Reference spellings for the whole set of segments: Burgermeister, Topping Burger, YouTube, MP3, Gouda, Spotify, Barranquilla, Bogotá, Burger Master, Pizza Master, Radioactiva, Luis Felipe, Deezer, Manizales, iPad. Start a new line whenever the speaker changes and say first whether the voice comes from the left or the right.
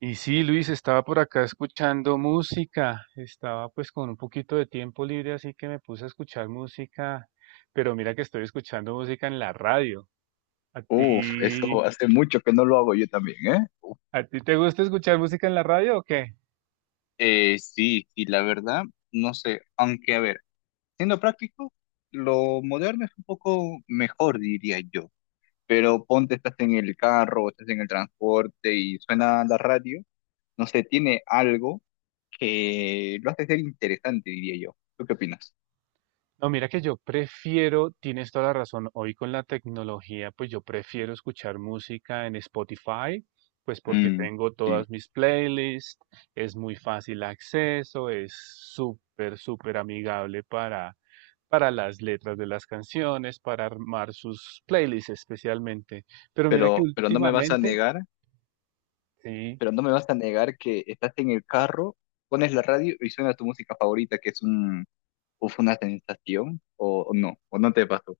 right: Y sí, Luis, estaba por acá escuchando música, estaba pues con un poquito de tiempo libre, así que me puse a escuchar música, pero mira que estoy escuchando música en la radio. ¿A
left: Uf,
right: ti,
left: eso hace mucho que no lo hago yo también, ¿eh?
right: a ti te gusta escuchar música en la radio o qué?
left: Sí, y la verdad, no sé, aunque a ver, siendo práctico, lo moderno es un poco mejor, diría yo, pero ponte, estás en el carro, estás en el transporte y suena la radio, no sé, tiene algo que lo hace ser interesante, diría yo. ¿Tú qué opinas?
right: No, mira que yo prefiero, tienes toda la razón, hoy con la tecnología, pues yo prefiero escuchar música en Spotify, pues porque
left: Mm,
right: tengo
left: sí.
right: todas mis playlists, es muy fácil acceso, es súper, súper amigable para las letras de las canciones, para armar sus playlists especialmente. Pero mira que
left: Pero no me vas a
right: últimamente,
left: negar,
right: sí,
left: pero no me vas a negar que estás en el carro, pones la radio y suena tu música favorita, que es un, o fue una sensación o no te pasó.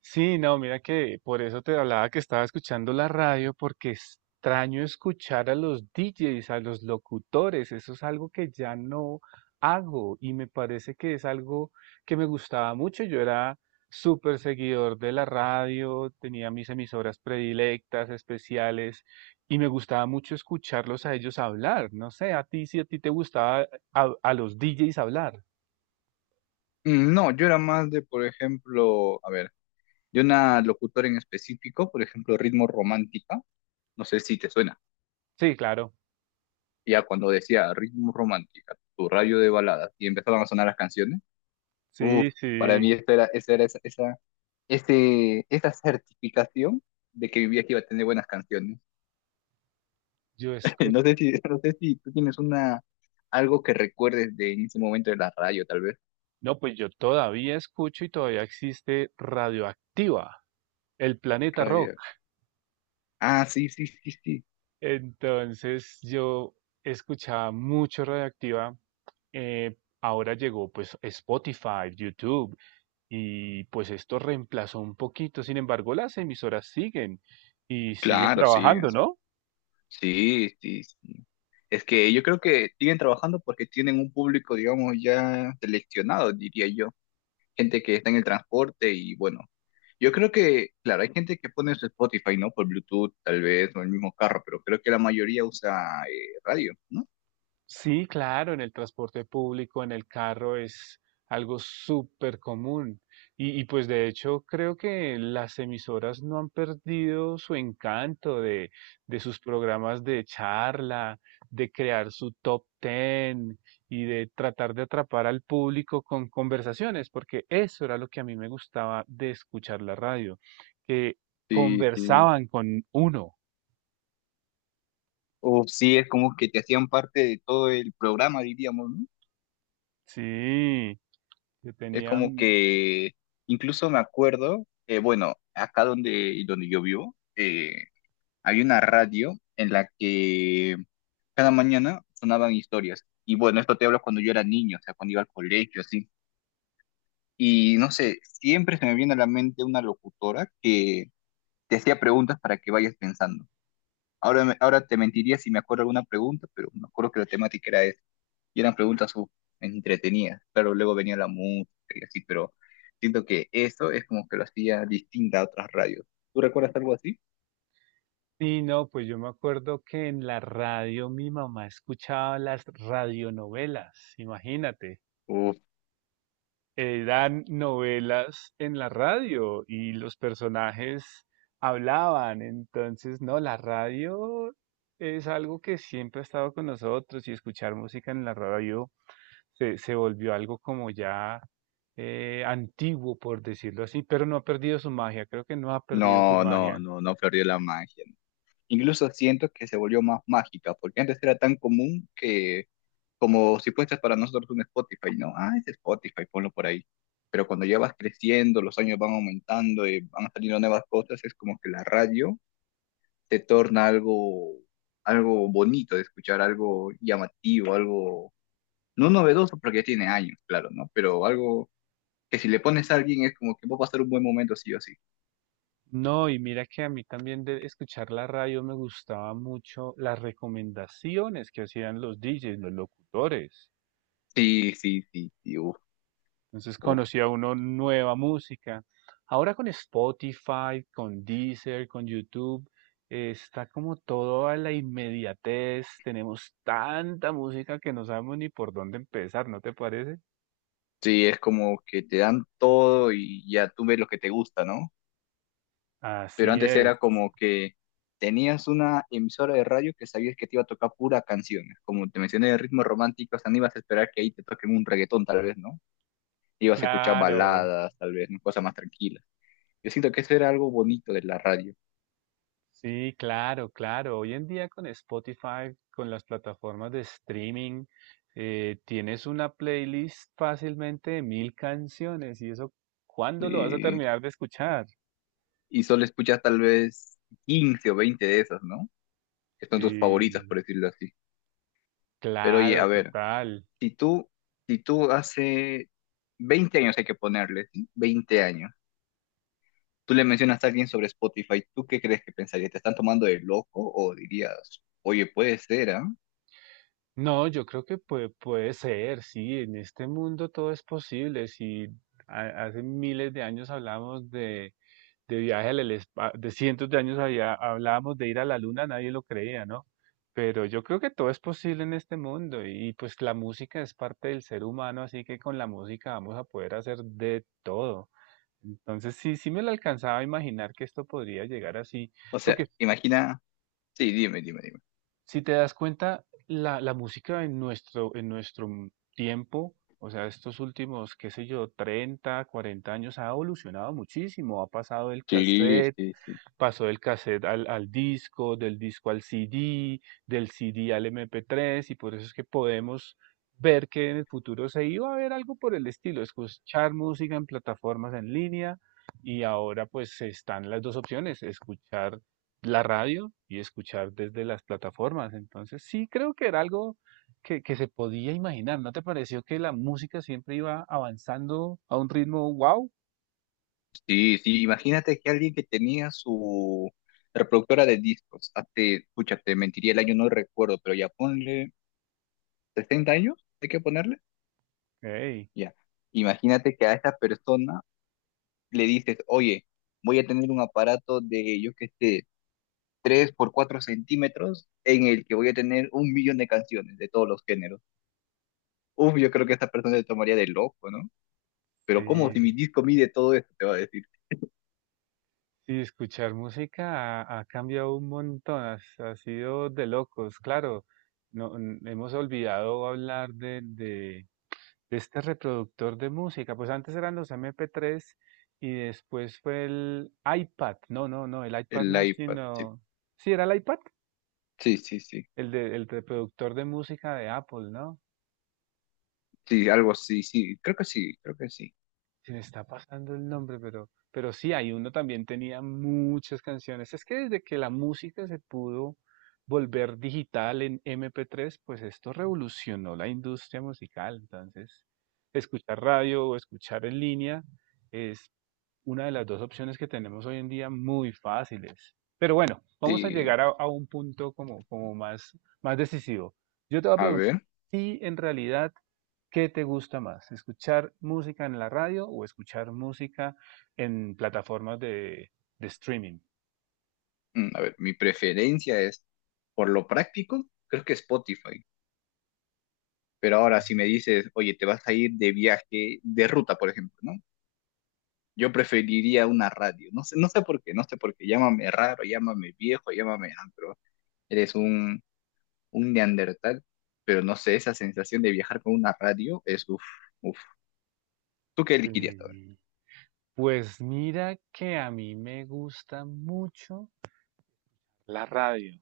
right: sí, no, mira que por eso te hablaba que estaba escuchando la radio, porque extraño escuchar a los DJs, a los locutores, eso es algo que ya no hago y me parece que es algo que me gustaba mucho. Yo era súper seguidor de la radio, tenía mis emisoras predilectas, especiales, y me gustaba mucho escucharlos a ellos hablar. No sé, a ti si a ti te gustaba a los DJs hablar.
left: Mm, no, yo era más de, por ejemplo, a ver, de una locutora en específico, por ejemplo, Ritmo Romántica, no sé si te suena,
right: Sí, claro.
left: ya cuando decía Ritmo Romántica, tu radio de baladas, y empezaban a sonar las canciones, uff,
right: Sí,
left: para
right: sí.
left: mí esta era esa, esa, esa certificación de que vivía que iba a tener buenas canciones.
right: Yo escucho.
left: No sé si, no sé si tú tienes una, algo que recuerdes de en ese momento de la radio, tal vez.
right: No, pues yo todavía escucho y todavía existe Radioactiva, el planeta
left: Radio.
right: rock.
left: Ah, sí, sí, sí, sí.
right: Entonces yo escuchaba mucho Radioactiva. eh, Ahora llegó pues Spotify, YouTube y pues esto reemplazó un poquito. Sin embargo, las emisoras siguen y siguen
left: Claro, sí,
right: trabajando,
left: sí,
right: ¿no?
left: sí, sí, sí. Es que yo creo que siguen trabajando porque tienen un público, digamos, ya seleccionado, diría yo. Gente que está en el transporte y bueno, yo creo que, claro, hay gente que pone su Spotify, ¿no? Por Bluetooth, tal vez, o el mismo carro, pero creo que la mayoría usa radio, ¿no?
right: Sí, claro, en el transporte público, en el carro es algo súper común. Pues de hecho creo que las emisoras no han perdido su encanto de sus programas de charla, de crear su top ten y de tratar de atrapar al público con conversaciones, porque eso era lo que a mí me gustaba de escuchar la radio, que
left: Sí, sí.
right: conversaban con uno.
left: O sí, es como que te hacían parte de todo el programa, diríamos, ¿no?
right: Sí, que
left: Es como
right: tenían.
left: que incluso me acuerdo, bueno, acá donde, donde yo vivo, había una radio en la que cada mañana sonaban historias. Y bueno, esto te hablo cuando yo era niño, o sea, cuando iba al colegio, así. Y no sé, siempre se me viene a la mente una locutora que te hacía preguntas para que vayas pensando. Ahora, ahora te mentiría si me acuerdo alguna pregunta, pero me acuerdo que la temática era esa. Y eran preguntas entretenidas. Claro, luego venía la música y así, pero siento que eso es como que lo hacía distinta a otras radios. ¿Tú recuerdas algo así?
right: Sí, no, pues yo me acuerdo que en la radio mi mamá escuchaba las radionovelas, imagínate.
left: Uf,
right: Eran novelas en la radio y los personajes hablaban, entonces, no, la radio es algo que siempre ha estado con nosotros y escuchar música en la radio se volvió algo como ya antiguo, por decirlo así, pero no ha perdido su magia, creo que no ha perdido su
left: no, no,
right: magia.
left: no, no perdió la magia. No. Incluso siento que se volvió más mágica, porque antes era tan común que como si fuese para nosotros un Spotify, ¿no? Ah, es Spotify, ponlo por ahí. Pero cuando ya vas creciendo, los años van aumentando y van saliendo nuevas cosas, es como que la radio te torna algo, algo bonito de escuchar, algo llamativo, algo, no novedoso porque ya tiene años, claro, ¿no? Pero algo que si le pones a alguien es como que va a pasar un buen momento sí o sí.
right: No, y mira que a mí también de escuchar la radio me gustaba mucho las recomendaciones que hacían los DJs, los locutores.
left: Sí, sí, sí, sí, uf,
right: Entonces
left: uf.
right: conocía uno nueva música. Ahora con Spotify, con Deezer, con YouTube, está como todo a la inmediatez. Tenemos tanta música que no sabemos ni por dónde empezar, ¿no te parece?
left: Sí, es como que te dan todo y ya tú ves lo que te gusta, ¿no? Pero
right: Así
left: antes
right: es,
left: era como que tenías una emisora de radio que sabías que te iba a tocar pura canciones. Como te mencioné de ritmos románticos, no ibas a esperar que ahí te toquen un reggaetón tal vez, ¿no? Ibas a escuchar
right: claro.
left: baladas, tal vez, ¿no? Cosas más tranquilas. Yo siento que eso era algo bonito de la radio.
right: Sí, claro, claro. Hoy en día con Spotify, con las plataformas de streaming, tienes una playlist fácilmente de 1.000 canciones y eso, ¿cuándo lo vas a
left: eh,
right: terminar de escuchar?
left: y solo escuchas tal vez 15 o 20 de esas, ¿no? Que son tus favoritas,
right: Sí,
left: por decirlo así. Pero oye,
right: claro,
left: a ver.
right: total.
left: Si tú, si tú hace 20 años hay que ponerle, ¿sí? 20 años, tú le mencionas a alguien sobre Spotify, ¿tú qué crees que pensaría? ¿Te están tomando de loco o dirías, oye, puede ser, ¿ah?
right: No, yo creo que puede, puede ser, sí, en este mundo todo es posible. Si hace miles de años hablamos de viaje al espacio, de cientos de años había, hablábamos de ir a la luna, nadie lo creía, ¿no? Pero yo creo que todo es posible en este mundo y pues la música es parte del ser humano, así que con la música vamos a poder hacer de todo. Entonces sí, sí me lo alcanzaba a imaginar que esto podría llegar así,
left: O sea,
right: porque
left: imagina, sí, dime, dime, dime.
right: si te das cuenta, la música en nuestro tiempo, o sea, estos últimos, qué sé yo, 30, 40 años ha evolucionado muchísimo, ha pasado del
left: Sí,
right: cassette
left: sí, sí.
right: pasó del cassette al disco, del disco al CD, del CD al MP3, y por eso es que podemos ver que en el futuro se iba a ver algo por el estilo, escuchar música en plataformas en línea, y ahora pues están las dos opciones, escuchar la radio y escuchar desde las plataformas. Entonces sí creo que era algo que se podía imaginar. ¿No te pareció que la música siempre iba avanzando a un ritmo wow?
left: Sí, sí, imagínate que alguien que tenía su reproductora de discos, hace, escucha, te mentiría el año, no recuerdo, pero ya ponle 60 años, hay que ponerle,
right: Ey,
left: ya. Imagínate que a esta persona le dices, oye, voy a tener un aparato de, yo que sé, 3 por 4 centímetros en el que voy a tener un millón de canciones de todos los géneros. Uf, yo creo que esta persona se tomaría de loco, ¿no? Pero ¿cómo si mi
right: sí.
left: disco mide todo esto? Te va a decir
right: Sí, escuchar música ha cambiado un montón, ha sido de locos, claro. No, hemos olvidado hablar de este reproductor de música. Pues antes eran los MP3 y después fue el iPad. No, no, no, el iPad
left: el
right: no,
left: iPad. Sí,
right: sino... Sí, era el iPad,
left: sí, sí, sí.
right: el reproductor de música de Apple, ¿no?
left: Sí, algo así, sí. Creo que sí, creo que sí.
right: Se me está pasando el nombre, pero sí, hay uno también tenía muchas canciones. Es que desde que la música se pudo volver digital en MP3, pues esto revolucionó la industria musical. Entonces, escuchar radio o escuchar en línea es una de las dos opciones que tenemos hoy en día muy fáciles. Pero bueno, vamos a
left: Sí.
right: llegar a un punto como más decisivo. Yo te voy a
left: A
right: preguntar,
left: ver,
right: ¿y en realidad qué te gusta más? ¿Escuchar música en la radio o escuchar música en plataformas de streaming?
left: a ver, mi preferencia es, por lo práctico, creo que Spotify. Pero ahora si me dices, oye, te vas a ir de viaje, de ruta, por ejemplo, ¿no? Yo preferiría una radio. No sé, no sé por qué, no sé por qué. Llámame raro, llámame viejo, llámame ah, pero eres un neandertal, pero no sé, esa sensación de viajar con una radio es uff, uff. ¿Tú qué elegirías a
right: Sí, pues mira que a mí me gusta mucho la radio.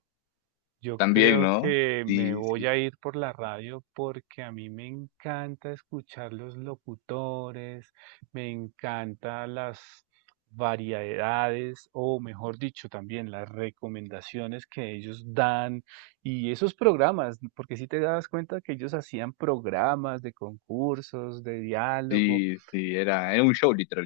right: Yo
left: también,
right: creo
left: ¿no?
right: que me
left: Sí,
right: voy
left: sí,
right: a ir por la radio porque a mí me encanta escuchar los locutores, me encanta las variedades o mejor dicho también las recomendaciones que ellos dan y esos programas, porque si te das cuenta que ellos hacían programas de concursos, de diálogo.
left: sí, sí, era, era un show literal,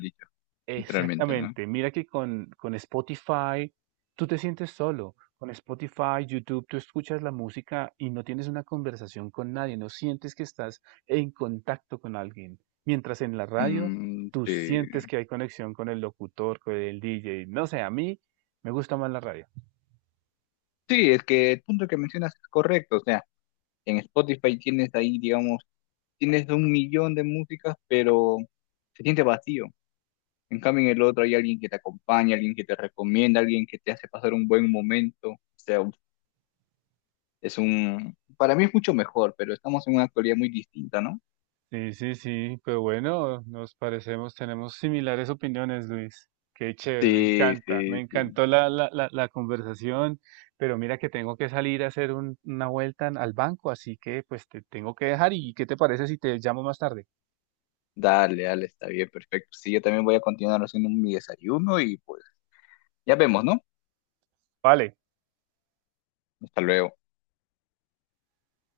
left: literalmente, ¿no?
right: Exactamente. Mira que con Spotify tú te sientes solo. Con Spotify, YouTube, tú escuchas la música y no tienes una conversación con nadie, no sientes que estás en contacto con alguien. Mientras en la radio,
left: Mm,
right: tú
left: sí.
right: sientes que hay conexión con el locutor, con el DJ. No sé, a mí me gusta más la radio.
left: Sí, es que el punto que mencionas es correcto, o sea, en Spotify tienes ahí, digamos, tienes un millón de músicas, pero se siente vacío. En cambio, en el otro hay alguien que te acompaña, alguien que te recomienda, alguien que te hace pasar un buen momento. O sea, es un, para mí es mucho mejor, pero estamos en una actualidad muy distinta, ¿no?
right: Sí, sí, sí, pues bueno, nos parecemos, tenemos similares opiniones, Luis. Qué chévere, me
left: Sí,
right: encanta, me
left: sí, sí.
right: encantó la conversación, pero mira que tengo que salir a hacer una vuelta al banco, así que pues te tengo que dejar y ¿qué te parece si te llamo más tarde?
left: Dale, dale, está bien, perfecto. Sí, yo también voy a continuar haciendo mi desayuno y pues ya vemos, ¿no?
right: Vale.
left: Hasta luego.